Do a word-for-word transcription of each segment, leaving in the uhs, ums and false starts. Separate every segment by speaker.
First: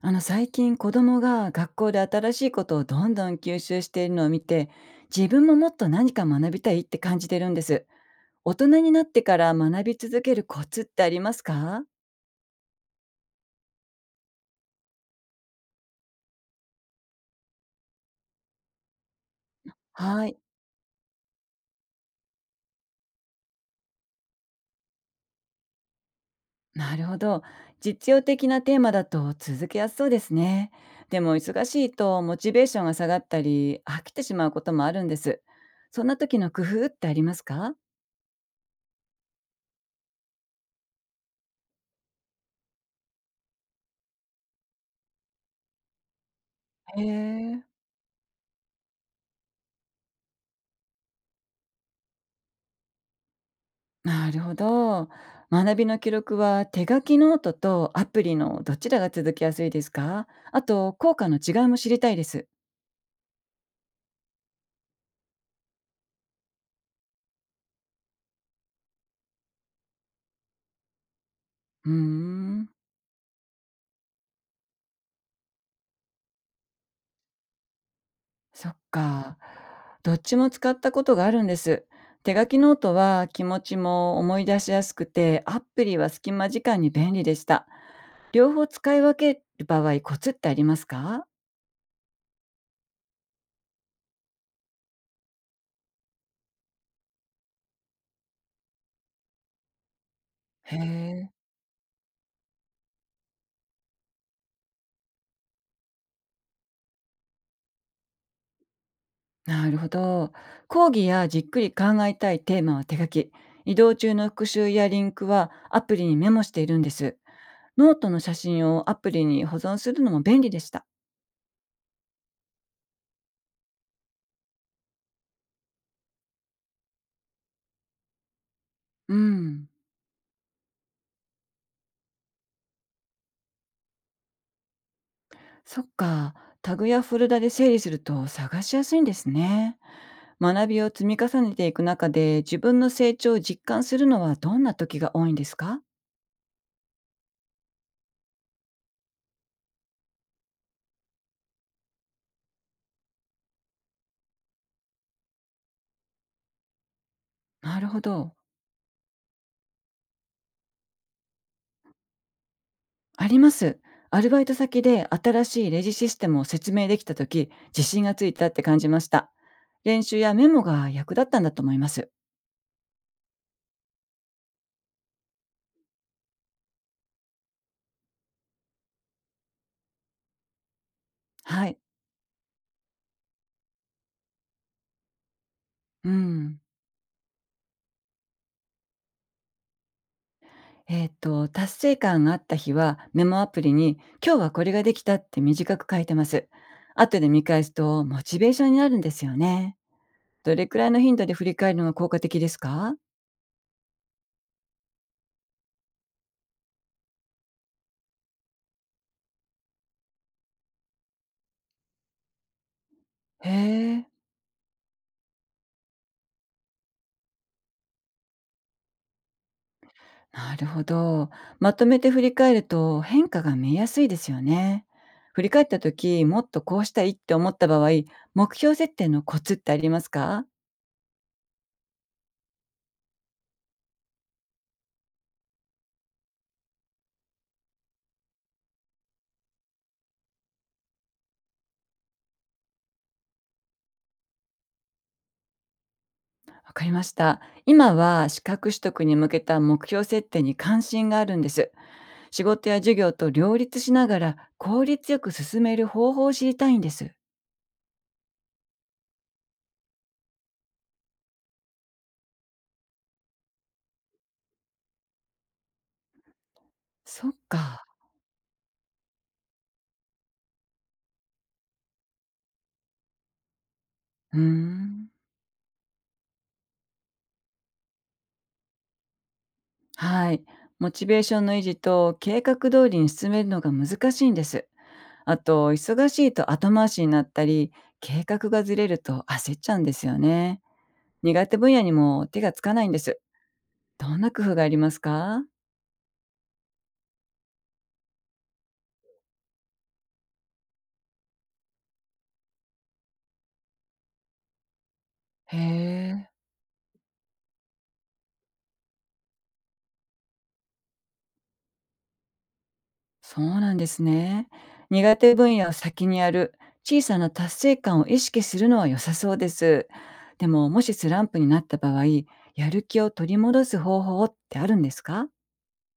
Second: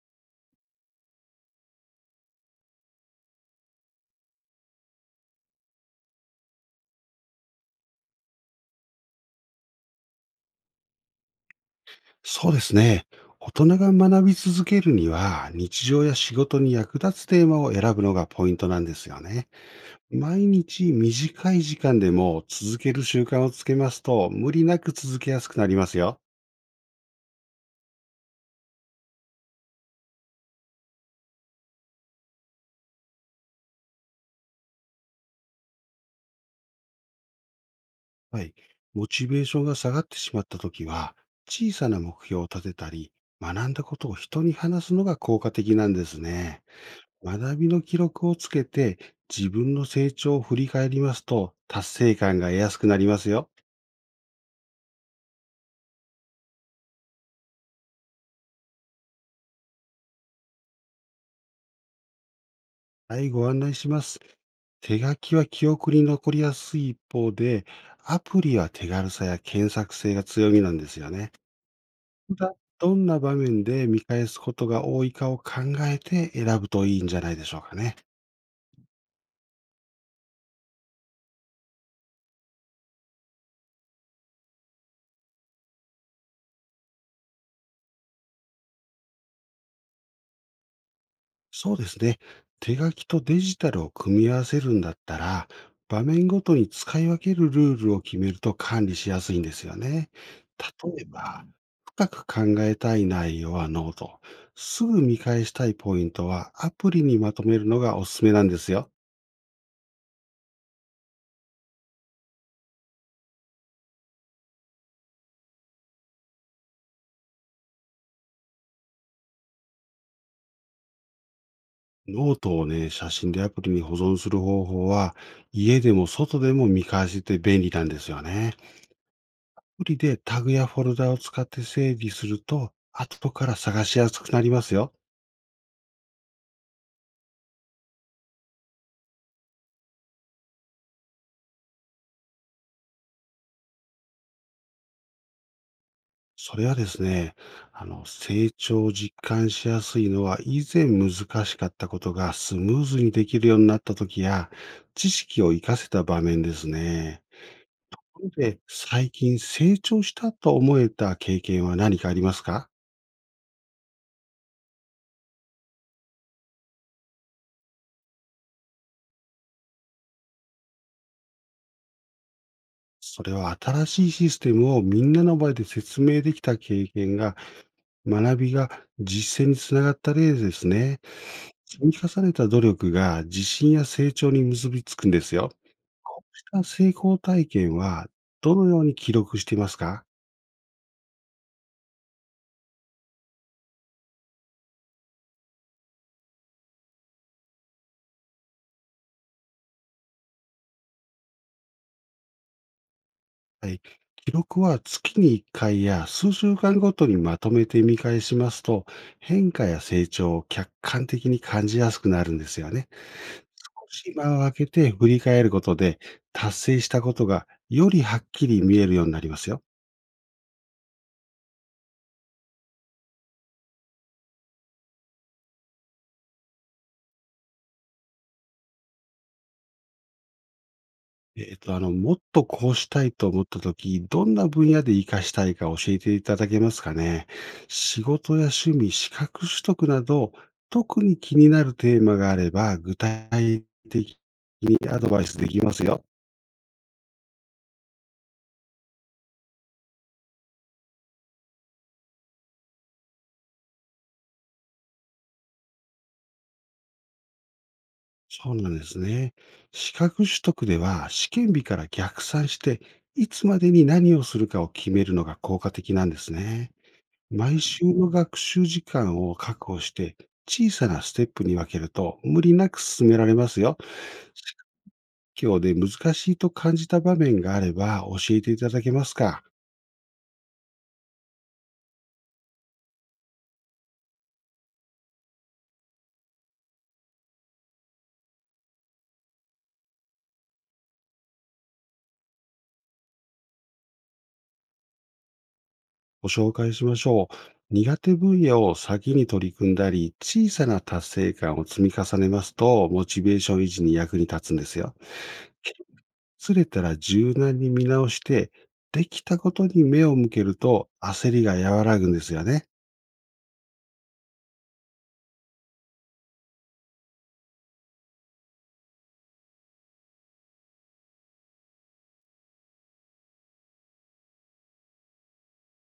Speaker 1: あの最近子供が学校で新しいことをどんどん吸収しているのを見て、自分ももっと何か学びたいって感じてるんです。大人になってから学び続けるコツってありますか？
Speaker 2: そうですね。大人が学び続けるには、日常や仕事に役立つテーマを選ぶのがポイントなんですよね。
Speaker 1: はい。
Speaker 2: 毎日短い時間でも続ける習慣をつけますと、無理なく続けやすくなりますよ。
Speaker 1: なるほど。実用的なテーマだと続けやすそうですね。でも忙しいとモチベーションが下がったり飽きてしまうこともあるんです。そんな時の工夫ってありますか？
Speaker 2: はい。モチベーションが下がってしまったときは、小さな目標を立てたり、学んだことを人に話すのが効果的なんですね。
Speaker 1: へ
Speaker 2: 学
Speaker 1: え。
Speaker 2: びの記録をつけて、自分の成長を振り返りますと、達成感が得やすくなりますよ。
Speaker 1: なるほど。学びの記録は手書きノートとアプリのどちらが続きやすいですか？あと、効果の違いも知りたいです。
Speaker 2: はい、ご案内します。手書きは記憶に残りやすい一方で、アプリは手軽さや検索性が強みなんですよね。
Speaker 1: うー
Speaker 2: だ
Speaker 1: ん、
Speaker 2: どんな場面で見返すことが多いかを考えて選ぶといいんじゃないでしょうかね。
Speaker 1: そっか。どっちも使ったことがあるんです。手書きノートは気持ちも思い出しやすくて、アプリは隙間時間に便利でした。両方使い分ける場合、コツってありますか？
Speaker 2: そうですね。手書きとデジタルを組み合わせるんだったら、場面ごとに使い分けるルールを決めると管理しやすいんですよね。
Speaker 1: へ
Speaker 2: 例え
Speaker 1: え。
Speaker 2: ば、深く考えたい内容はノート、すぐ見返したいポイントはアプリにまとめるのがおすすめなんですよ。
Speaker 1: なるほど。講義やじっくり考えたいテーマは手書き。移動中の復習やリンクはアプリにメモしているんです。ノートの写真をアプリに保存するのも便利でした。
Speaker 2: ノートをね、写真でアプリに保存する方法は、家でも外でも見返せて便利なんですよね。
Speaker 1: う
Speaker 2: ア
Speaker 1: ん。
Speaker 2: プリでタグやフォルダを使って整理すると、後から探しやすくなりますよ。
Speaker 1: そっか。タグやフォルダで整理すると探しやすいんですね。学びを積み重ねていく中で自分の成長を実感するのはどんな時が多いんですか？
Speaker 2: それはですね、あの、成長を実感しやすいのは、以前難しかったことがスムーズにできるようになった時や、知識を活かせた場面ですね。
Speaker 1: なるほど。
Speaker 2: で、最近成長したと思えた経験は何かありますか？
Speaker 1: あります。アルバイト先で新しいレジシステムを説明できた時、自信がついたって感じました。練習やメモが役立ったんだと思います。
Speaker 2: それは新しいシステムをみんなの前で説明できた経験が、学びが実践につながった例ですね。
Speaker 1: はい。
Speaker 2: 積み重ねた努力が自信や成長に結びつくんですよ。
Speaker 1: う
Speaker 2: こうし
Speaker 1: ん。
Speaker 2: た成功体験はどのように記録していますか？
Speaker 1: えっ、と、達成感があった日は、メモアプリに、今日はこれができたって短く書いてます。後で見返すと、モチベーションになるんですよね。どれくらいの頻度で振り返るのが効果的ですか？
Speaker 2: はい。記録は月にいっかいや数週間ごとにまとめて見返しますと、変化や成長を客観的に感じやすくなるんですよね。
Speaker 1: へ
Speaker 2: 少
Speaker 1: え、
Speaker 2: し間を空けて振り返ることで、達成したことがよりはっきり見えるようになりますよ。
Speaker 1: なるほど。まとめて振り返ると、変化が見えやすいですよね。振り返った時、もっとこうしたいって思った場合、目標設定のコツってありますか？
Speaker 2: えっと、あの、もっとこうしたいと思ったとき、どんな分野で活かしたいか教えていただけますかね。仕事や趣味、資格取得など、特に気になるテーマがあれば、具体的にアドバイスできますよ。
Speaker 1: わかりました。今は資格取得に向けた目標設定に関心があるんです。仕事や授業と両立しながら効率よく進める方法を知りたいんです。
Speaker 2: そうなんですね。資格取得では、試験日から逆算して、いつまでに何をするかを決めるのが効果的なんですね。
Speaker 1: そっ
Speaker 2: 毎週
Speaker 1: か。
Speaker 2: の学習時間を確保して、小さなステップに分けると無理なく進められますよ。
Speaker 1: うーん。
Speaker 2: 今日で難しいと感じた場面があれば教えていただけますか？
Speaker 1: はい。モチベーションの維持と計画通りに進めるのが難しいんです。あと、忙しいと後回しになったり、計画がずれると焦っちゃうんですよね。苦手分野にも手がつかないんです。どんな工夫がありますか？
Speaker 2: ご紹介しましょう。苦手分野を先に取り組んだり、小さな達成感を積み重ねますと、モチベーション維持に役に立つんですよ。
Speaker 1: へえ。
Speaker 2: ずれたら柔軟に見直して、できたことに目を向けると焦りが和らぐんですよね。
Speaker 1: そうなんですね。苦手分野を先にやる、小さな達成感を意識するのは良さそうです。でも、もしスランプになった場合、やる気を取り戻す方法ってあるんですか？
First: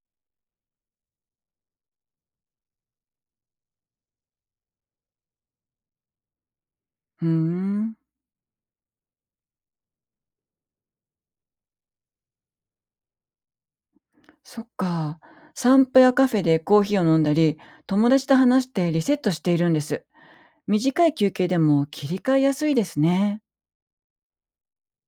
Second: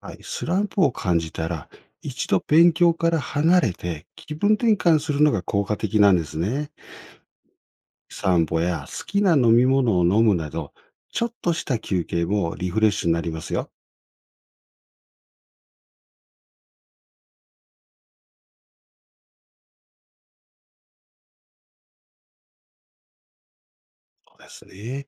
Speaker 2: はい、スランプを感じたら、一度勉強から離れて気分転換するのが効果的なんですね。
Speaker 1: うーん、
Speaker 2: 散歩や好きな飲み物を飲むなど、ちょっとした休憩もリフレッシュになりますよ。
Speaker 1: そっか。散歩やカフェでコーヒーを飲んだり、友達と話してリセットしているんです。短い休憩でも切り替えやすいですね。
Speaker 2: そうですね。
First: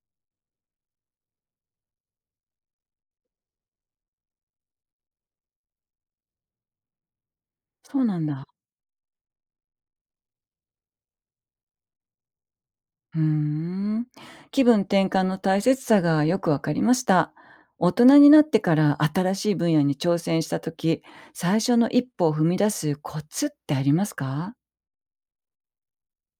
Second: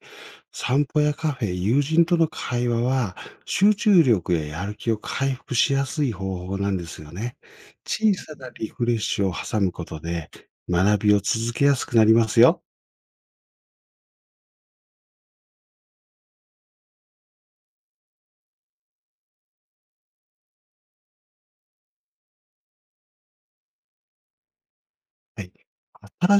Speaker 2: 散歩やカフェ、友人との会話は、集中力ややる気を回復しやすい方法なんですよね。
Speaker 1: そう
Speaker 2: 小
Speaker 1: なん
Speaker 2: さ
Speaker 1: だ。
Speaker 2: なリフレッシュを挟むことで、学びを続けやすくなりますよ。
Speaker 1: うーん。気分転換の大切さがよくわかりました。大人になってから新しい分野に挑戦した時、最初の一歩を踏み出すコツってありますか？
Speaker 2: はい。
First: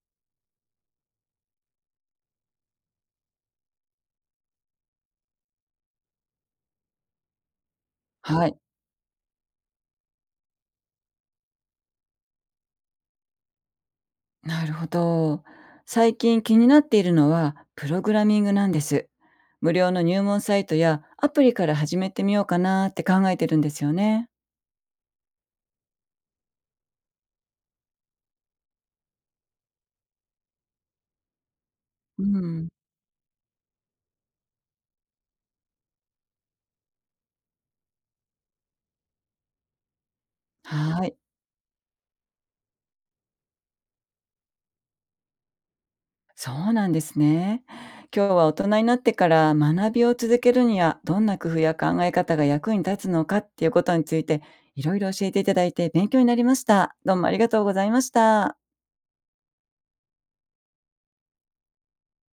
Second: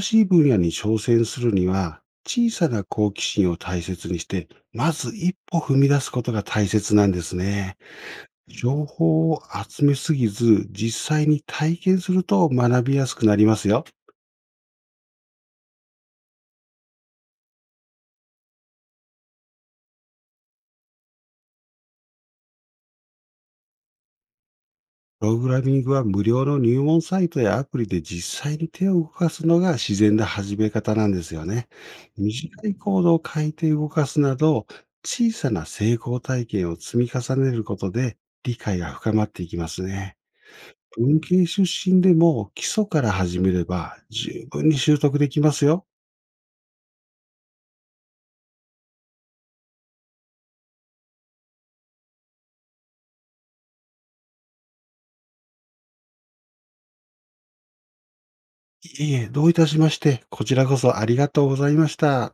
Speaker 2: 新しい分野に挑戦するには、小さな好奇心を大切にして、まず一歩踏み出すことが大切なんですね。
Speaker 1: はい。
Speaker 2: 情報を集めすぎず、実際に体験すると学びやすくなりますよ。
Speaker 1: なるほど。最近気になっているのはプログラミングなんです。無料の入門サイトやアプリから始めてみようかなって考えてるんですよね。
Speaker 2: プログラミングは無料の入門サイトやアプリで実際に手を動かすのが自然な始め方なんですよね。
Speaker 1: う
Speaker 2: 短
Speaker 1: ん。
Speaker 2: いコードを書いて動かすなど、小さな成功体験を積み重ねることで理解が深まっていきますね。
Speaker 1: はい。
Speaker 2: 文系出身でも基礎から始めれば十分に習得できますよ。
Speaker 1: そうなんですね。今日は大人になってから学びを続けるにはどんな工夫や考え方が役に立つのかっていうことについて、いろいろ教えていただいて勉強になりました。どうもありがとうございました。
Speaker 2: いえいえ、どういたしまして、こちらこそありがとうございました。